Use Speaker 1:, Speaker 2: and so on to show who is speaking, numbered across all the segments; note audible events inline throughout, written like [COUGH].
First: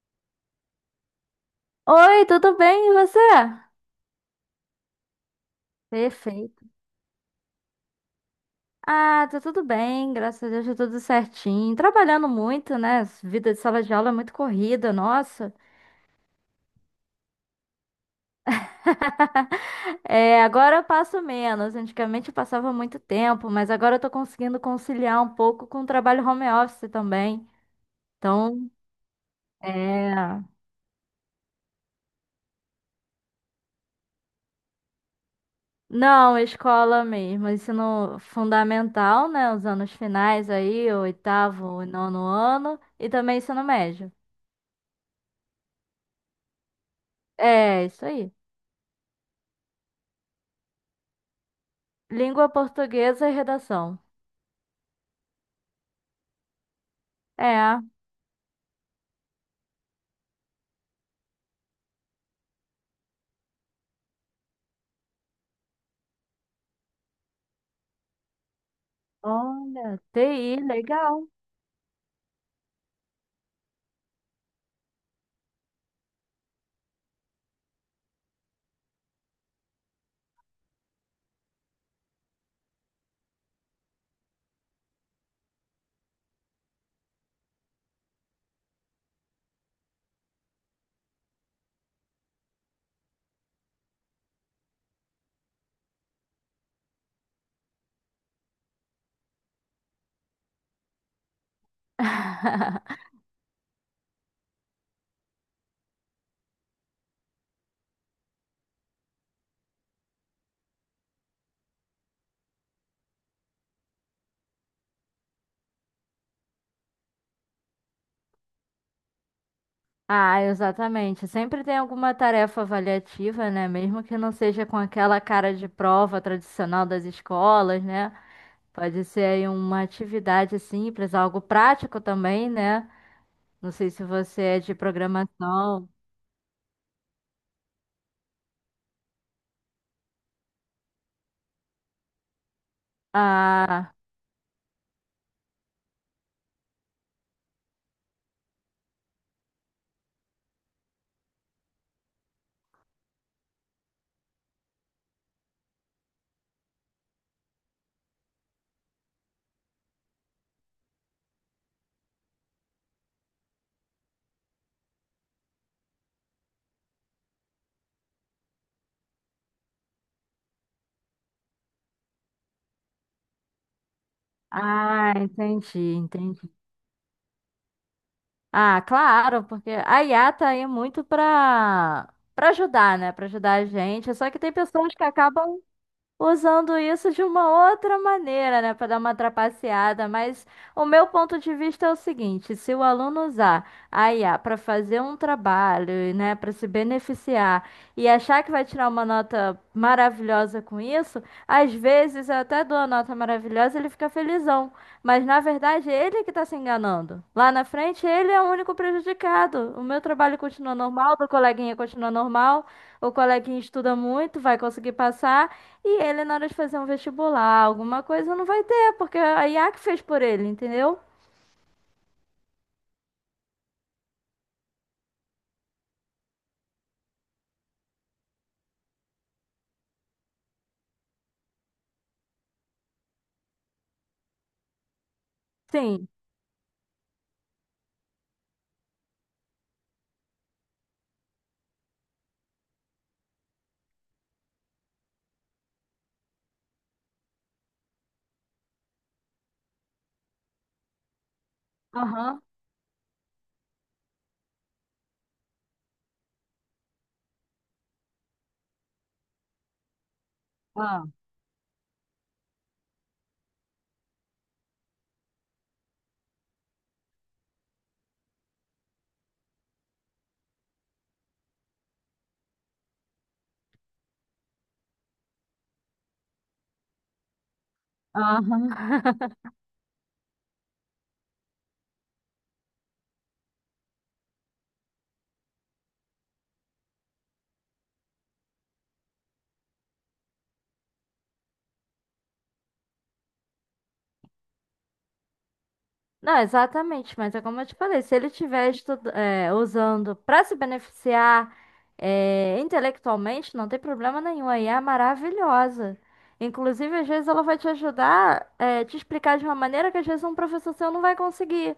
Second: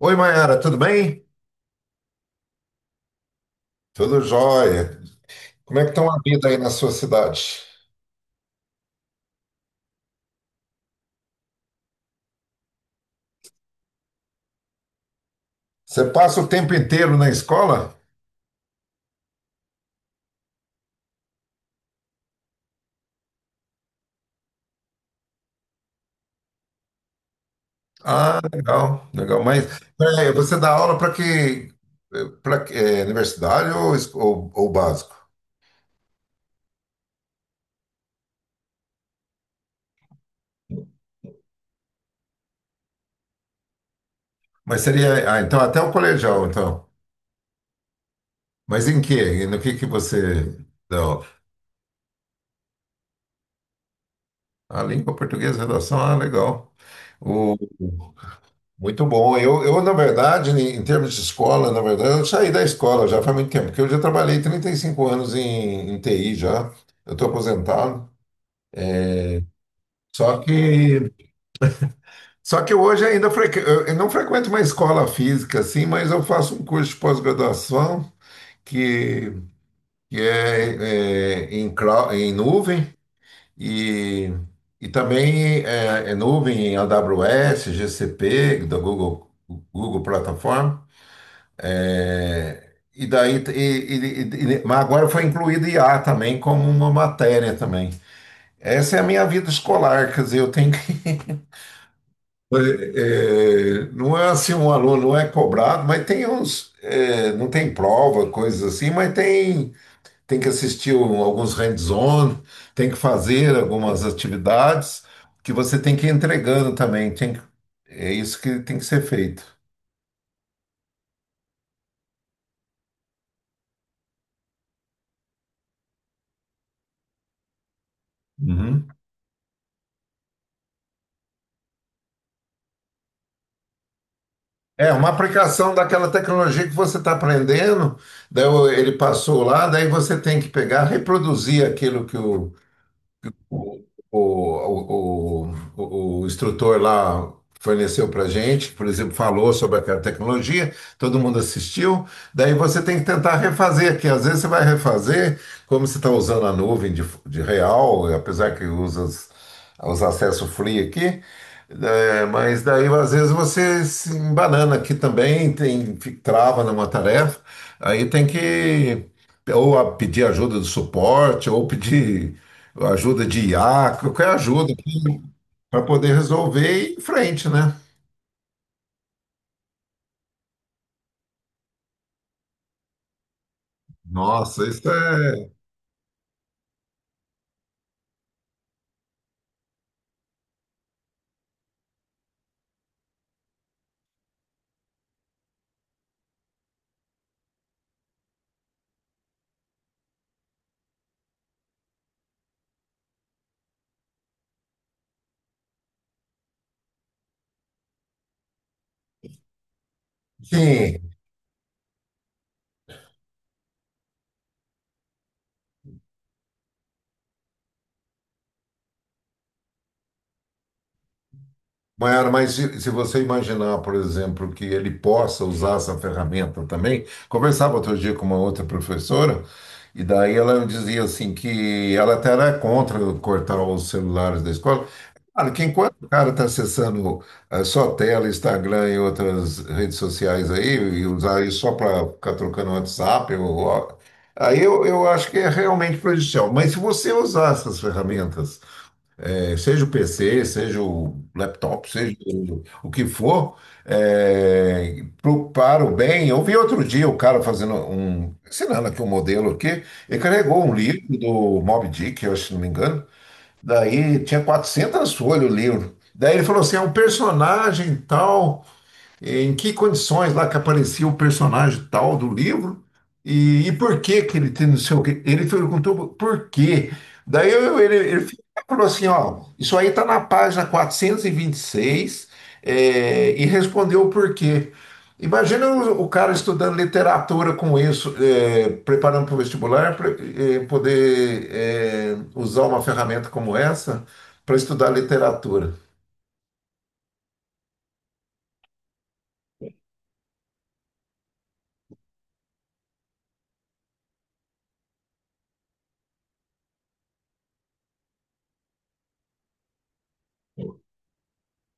Speaker 1: Oi, Mayara, tudo bem?
Speaker 2: Oi, tudo bem? E você?
Speaker 1: Tudo jóia. Como é que estão a vida aí
Speaker 2: Perfeito.
Speaker 1: na sua cidade?
Speaker 2: Ah, tá tudo bem, graças a Deus, tá tudo certinho. Trabalhando muito, né? Vida de sala de aula é muito corrida, nossa.
Speaker 1: Você passa o tempo inteiro na escola?
Speaker 2: [LAUGHS] É, agora eu passo menos. Antigamente eu passava muito tempo, mas agora eu tô conseguindo conciliar um pouco com o trabalho home office também.
Speaker 1: Ah,
Speaker 2: Então,
Speaker 1: legal, legal. Mas
Speaker 2: é.
Speaker 1: você dá aula para que, para universidade ou básico?
Speaker 2: Não, escola mesmo, ensino fundamental, né? Os anos finais aí, o oitavo e nono ano, e também ensino médio.
Speaker 1: Mas seria, ah, então até o colegial, então.
Speaker 2: É, isso aí.
Speaker 1: Mas em quê? E no que você dá aula?
Speaker 2: Língua portuguesa e redação.
Speaker 1: A língua portuguesa, redação, ah, legal.
Speaker 2: É,
Speaker 1: Muito bom. Eu, na verdade, em termos de escola, na verdade, eu saí da escola já faz muito tempo, porque eu já trabalhei 35 anos em TI já. Eu estou aposentado.
Speaker 2: olha,
Speaker 1: Só que,
Speaker 2: TI, legal.
Speaker 1: só que hoje ainda frequ... eu não frequento uma escola física assim, mas eu faço um curso de pós-graduação que, que é, em nuvem e, e também é nuvem em AWS, GCP, da Google, Google Plataforma. É, E daí, mas agora foi incluído IA também como uma matéria também. Essa é a minha vida escolar, quer dizer, eu tenho que. [LAUGHS]
Speaker 2: [LAUGHS]
Speaker 1: eh, não é assim, um aluno não é cobrado, mas tem uns. Não tem prova, coisas assim, mas tem que assistir alguns hands-on, tem que fazer algumas atividades que você tem que ir entregando também. É isso que tem que ser feito.
Speaker 2: Ah, exatamente. Sempre tem alguma tarefa avaliativa, né? Mesmo que não seja com aquela cara de prova tradicional das escolas, né?
Speaker 1: Uhum.
Speaker 2: Pode ser aí uma atividade simples, algo prático também, né? Não sei se você é de
Speaker 1: É uma aplicação
Speaker 2: programação.
Speaker 1: daquela tecnologia que você está aprendendo, daí ele passou lá, daí você tem que pegar, reproduzir aquilo que o,
Speaker 2: Ah,
Speaker 1: o instrutor lá forneceu para gente, por exemplo, falou sobre aquela tecnologia, todo mundo assistiu. Daí você tem que tentar refazer, que às vezes você vai refazer, como você está usando a nuvem de real, apesar que usa os acessos free aqui. Mas daí às vezes você se embanana aqui também, trava numa tarefa, aí tem que pedir ajuda do suporte, ou pedir ajuda de IA, qualquer ajuda
Speaker 2: ah, entendi,
Speaker 1: para poder
Speaker 2: entendi.
Speaker 1: resolver e ir em frente, né?
Speaker 2: Ah, claro, porque a IA tá aí muito pra ajudar, né? Pra ajudar a gente. Só que tem
Speaker 1: Nossa, isso
Speaker 2: pessoas que
Speaker 1: é.
Speaker 2: acabam usando isso de uma outra maneira, né, para dar uma trapaceada, mas o meu ponto de vista é o seguinte: se o aluno usar a IA para fazer um trabalho, né, para se beneficiar e achar que vai tirar uma nota maravilhosa com isso, às vezes eu até dou a nota maravilhosa, e ele fica felizão, mas na verdade é ele que está se enganando. Lá na frente ele é o único prejudicado. O meu trabalho continua
Speaker 1: Sim,
Speaker 2: normal, do coleguinha continua normal, o coleguinha estuda muito, vai conseguir passar. E ele, na hora de fazer um vestibular, alguma coisa, não vai ter, porque é a IA que fez por ele, entendeu?
Speaker 1: Maiara, mas se você imaginar, por exemplo, que ele possa usar essa ferramenta também, conversava outro dia com uma outra professora, e daí ela dizia assim que ela até era contra cortar os celulares da escola. Claro que enquanto o
Speaker 2: Sim.
Speaker 1: cara está acessando só tela, Instagram e outras redes sociais aí, e usar isso só para ficar trocando WhatsApp, aí eu acho que é realmente prejudicial. Mas se você usar essas ferramentas seja o PC, seja o laptop, seja
Speaker 2: Aham.
Speaker 1: o que for, para o bem. Eu vi outro dia o cara fazendo ensinando aqui um modelo aqui, ele carregou um livro
Speaker 2: Ah.
Speaker 1: do Moby Dick, eu acho, se não me engano, daí tinha 400 folhas o livro. Daí ele falou assim, é um personagem tal, em que condições lá que aparecia o personagem tal do livro e por que que ele tem não sei o quê. Ele perguntou por quê. Daí ele
Speaker 2: Aham.
Speaker 1: falou assim, ó,
Speaker 2: [LAUGHS]
Speaker 1: isso aí tá na página 426 e respondeu o porquê. Imagina o cara estudando literatura com isso, preparando para o vestibular, pra, poder usar uma ferramenta como essa para estudar literatura.
Speaker 2: Não, exatamente, mas é como eu te falei, se ele estiver é, usando para se beneficiar é, intelectualmente, não tem problema nenhum, a IA é maravilhosa. Inclusive, às vezes ela vai te ajudar, é, te explicar de uma maneira que às vezes um professor seu não vai conseguir,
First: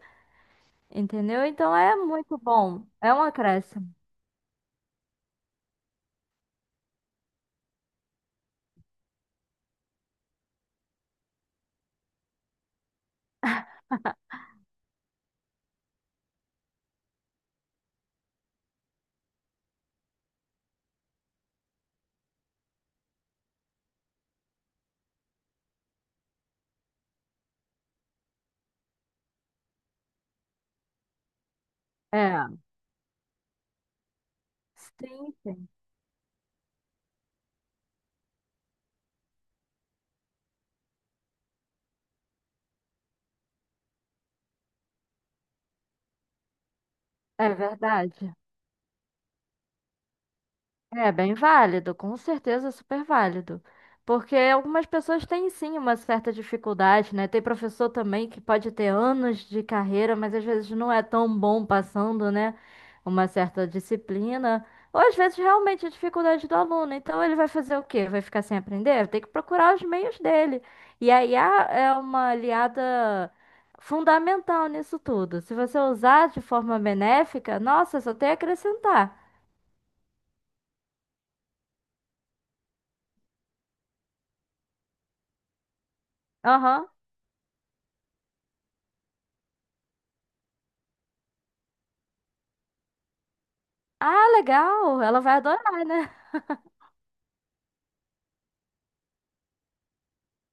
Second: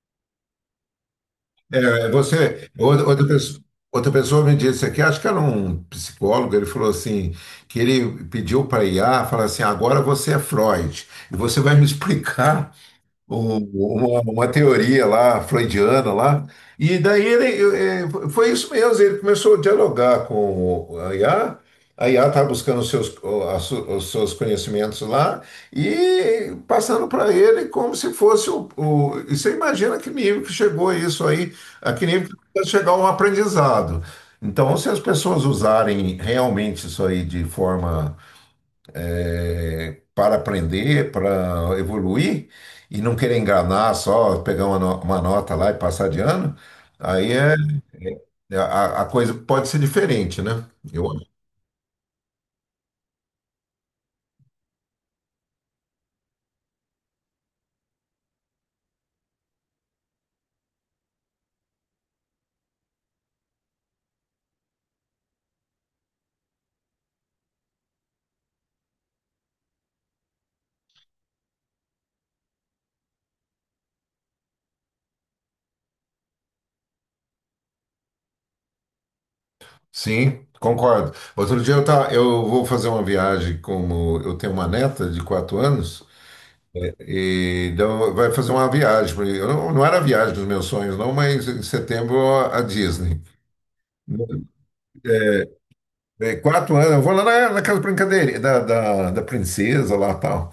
Speaker 2: entendeu? Então
Speaker 1: É,
Speaker 2: é
Speaker 1: é,
Speaker 2: muito
Speaker 1: você,
Speaker 2: bom,
Speaker 1: outra,
Speaker 2: é um acréscimo.
Speaker 1: outra pessoa me disse aqui, acho que era um psicólogo, ele falou assim, que ele pediu para IA, falar assim, agora você é Freud, e você vai me [LAUGHS] explicar uma teoria lá, freudiana lá. E daí foi isso mesmo, ele começou a dialogar com a IA, a IA estava buscando os seus, o- a su- os seus conhecimentos lá e passando para ele como se fosse o. E você imagina que nível que chegou isso aí, a que nível que
Speaker 2: É,
Speaker 1: vai chegar um aprendizado. Então, se as
Speaker 2: sim,
Speaker 1: pessoas
Speaker 2: sim.
Speaker 1: usarem realmente isso aí de forma para aprender, para evoluir e não querer enganar só, pegar uma, no- uma nota lá e passar de ano, aí
Speaker 2: É
Speaker 1: é,
Speaker 2: verdade.
Speaker 1: é- a, a coisa pode ser diferente, né? Eu
Speaker 2: É
Speaker 1: acho.
Speaker 2: bem válido, com certeza é super válido. Porque algumas pessoas têm sim uma certa dificuldade, né? Tem professor também que pode ter anos de carreira, mas às vezes não é tão bom passando, né? Uma certa disciplina. Ou às vezes realmente é dificuldade do aluno. Então ele vai fazer o quê? Vai ficar sem aprender? Tem que procurar os meios dele. E a IA é uma aliada fundamental nisso tudo. Se você usar de forma benéfica, nossa, só tem a acrescentar.
Speaker 1: Sim, concordo. Outro dia tá, eu vou fazer uma viagem, como eu tenho uma neta de 4 anos,
Speaker 2: Aham.
Speaker 1: e então vai fazer uma viagem. Eu não era a viagem dos meus sonhos, não, mas em setembro a Disney.
Speaker 2: Ah, legal. Ela vai adorar, né?
Speaker 1: 4 anos, eu vou lá naquela brincadeira da princesa lá e tal.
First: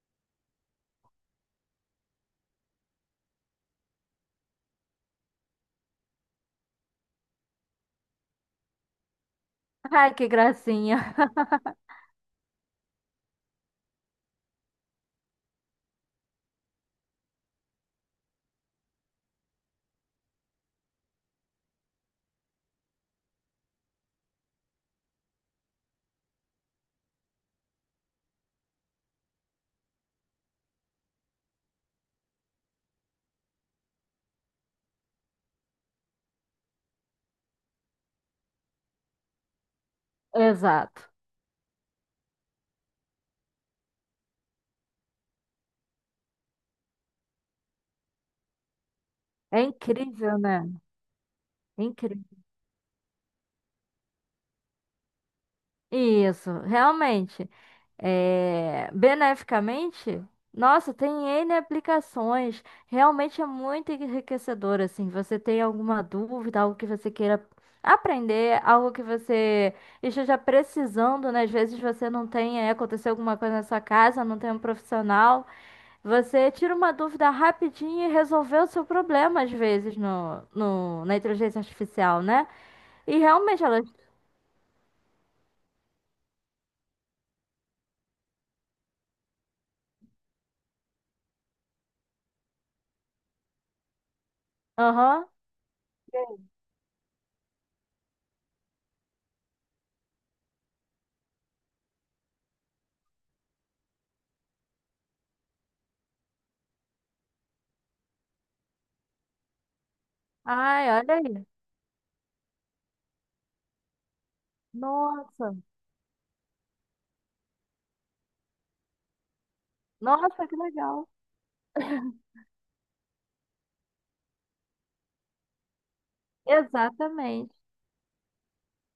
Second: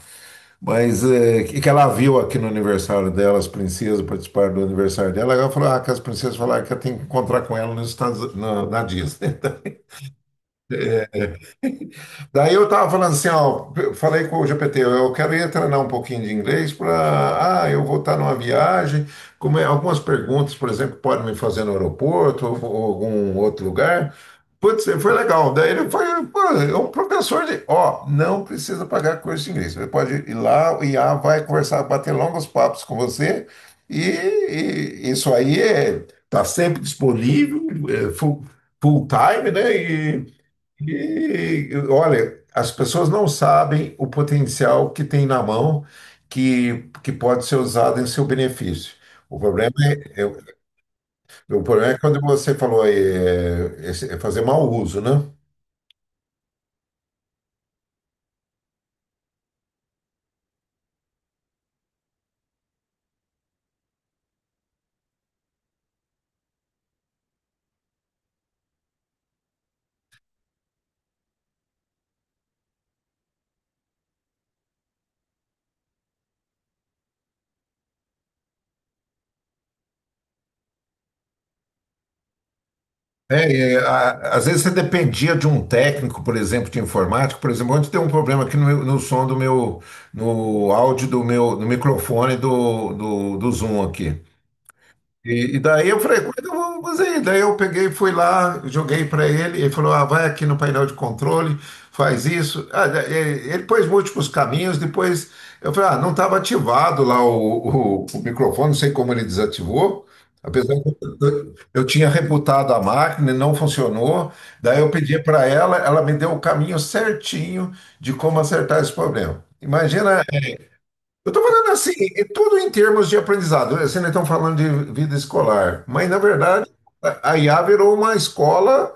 Speaker 1: Mas que ela viu aqui no aniversário dela, as princesas participaram do aniversário dela, ela falou, ah, que as princesas falaram que eu tenho que encontrar com ela nos Estados, na Disney.
Speaker 2: [LAUGHS] Ai, que gracinha.
Speaker 1: Daí eu tava falando assim, ó, eu falei com o GPT, eu quero ir treinar um pouquinho de inglês para, ah, eu vou estar numa viagem, algumas perguntas, por exemplo, que podem me fazer no aeroporto ou algum outro lugar. Putz, foi legal. Daí ele foi, pô, é um professor de, ó, não precisa pagar curso de inglês. Você pode ir lá, o IA vai conversar, bater longos papos com você e isso aí tá sempre disponível, é full time, né?
Speaker 2: Exato.
Speaker 1: E, olha, as pessoas não sabem o potencial que tem na mão que pode ser usado em seu benefício. O
Speaker 2: É
Speaker 1: problema é,
Speaker 2: incrível,
Speaker 1: é-
Speaker 2: né?
Speaker 1: é quando
Speaker 2: Incrível.
Speaker 1: você falou aí, é fazer mau uso, né?
Speaker 2: Isso, realmente. É... Beneficamente, nossa, tem N aplicações. Realmente é muito enriquecedor, assim. Você tem alguma dúvida, algo que você queira aprender, algo que você esteja precisando, né? Às vezes você não tem, é, aconteceu alguma coisa na sua casa, não tem um profissional. Você tira uma dúvida rapidinho e resolveu o seu problema, às vezes, na inteligência artificial, né? E realmente ela.
Speaker 1: Às vezes você dependia de um técnico, por exemplo, de informática. Por exemplo, ontem tem um problema aqui no som do meu, no áudio do meu, no microfone do Zoom aqui.
Speaker 2: Aham.
Speaker 1: E daí eu falei, quando eu fazer? Daí eu peguei, fui lá, joguei para ele, ele falou, ah, vai aqui no painel de controle, faz isso. Ah, ele pôs múltiplos caminhos, depois eu falei, ah, não estava ativado lá o microfone, não sei como ele desativou, apesar
Speaker 2: Ai,
Speaker 1: que
Speaker 2: olha aí.
Speaker 1: eu tinha rebutado a máquina, e não funcionou. Daí eu pedi para
Speaker 2: Nossa.
Speaker 1: ela, ela me deu o caminho certinho de como acertar esse problema. Imagina
Speaker 2: Nossa, que legal.
Speaker 1: eu estou falando assim, é tudo em termos de aprendizado, né? Assim, não estão falando de vida escolar, mas na verdade a
Speaker 2: Exatamente.
Speaker 1: IA virou uma escola,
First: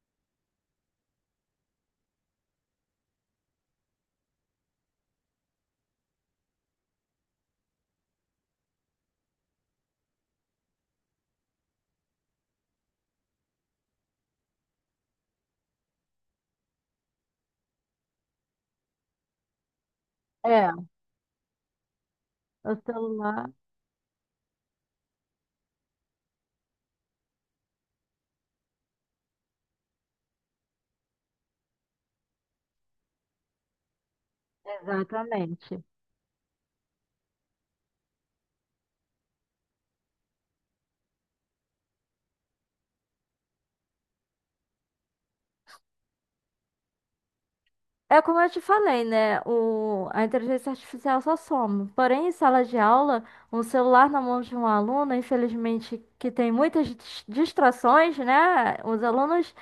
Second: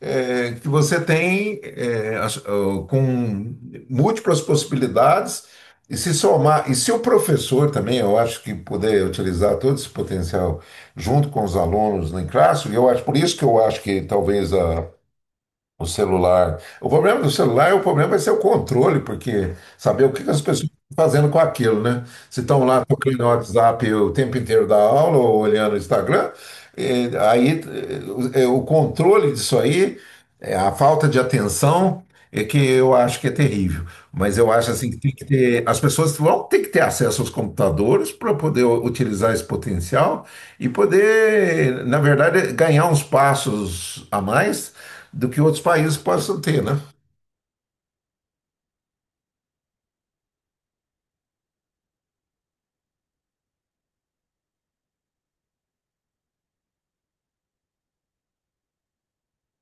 Speaker 1: que você tem ó, com múltiplas possibilidades e se somar. E se o professor também, eu acho que puder utilizar todo esse potencial junto com os alunos em classe, eu acho por isso que eu acho que talvez a o celular. O problema do celular é o problema vai ser o controle, porque saber o que que as pessoas
Speaker 2: É,
Speaker 1: estão fazendo com aquilo, né? Se estão
Speaker 2: o
Speaker 1: lá tocando no
Speaker 2: celular.
Speaker 1: WhatsApp o tempo inteiro da aula ou olhando o Instagram, aí o controle disso aí, a falta de atenção é que eu acho que é terrível. Mas eu acho assim que tem que ter, as
Speaker 2: Exatamente.
Speaker 1: pessoas vão ter que ter acesso aos computadores para poder utilizar esse potencial e poder, na verdade, ganhar uns passos a mais do que outros países possam ter, né?
Speaker 2: É como eu te falei, né? O, a inteligência artificial só soma. Porém, em sala de aula, um celular na mão de um aluno, infelizmente, que tem muitas distrações, né? Os alunos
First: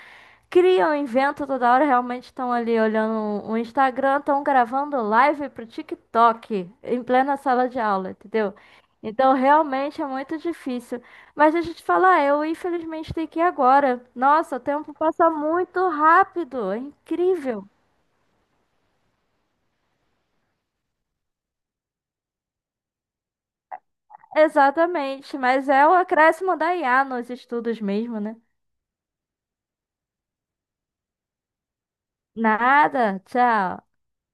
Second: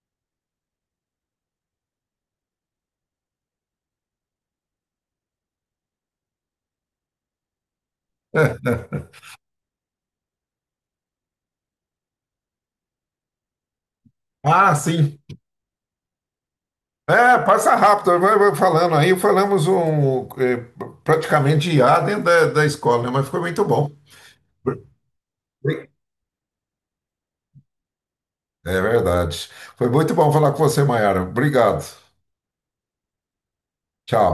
Speaker 2: criam, inventam toda hora, realmente estão ali olhando o Instagram, estão gravando live pro TikTok em plena sala de aula, entendeu?
Speaker 1: É.
Speaker 2: Então realmente é muito difícil. Mas deixa eu te falar, eu infelizmente tenho que ir agora. Nossa, o
Speaker 1: Ah,
Speaker 2: tempo
Speaker 1: sim.
Speaker 2: passa muito rápido, é
Speaker 1: É,
Speaker 2: incrível.
Speaker 1: passa rápido, vai falando aí, falamos praticamente de IA dentro da escola, né? Mas foi muito bom.
Speaker 2: Exatamente, mas é o acréscimo da IA nos estudos mesmo, né?
Speaker 1: É verdade. Foi muito bom falar com você, Maiara. Obrigado.
Speaker 2: Nada, tchau.
Speaker 1: Tchau.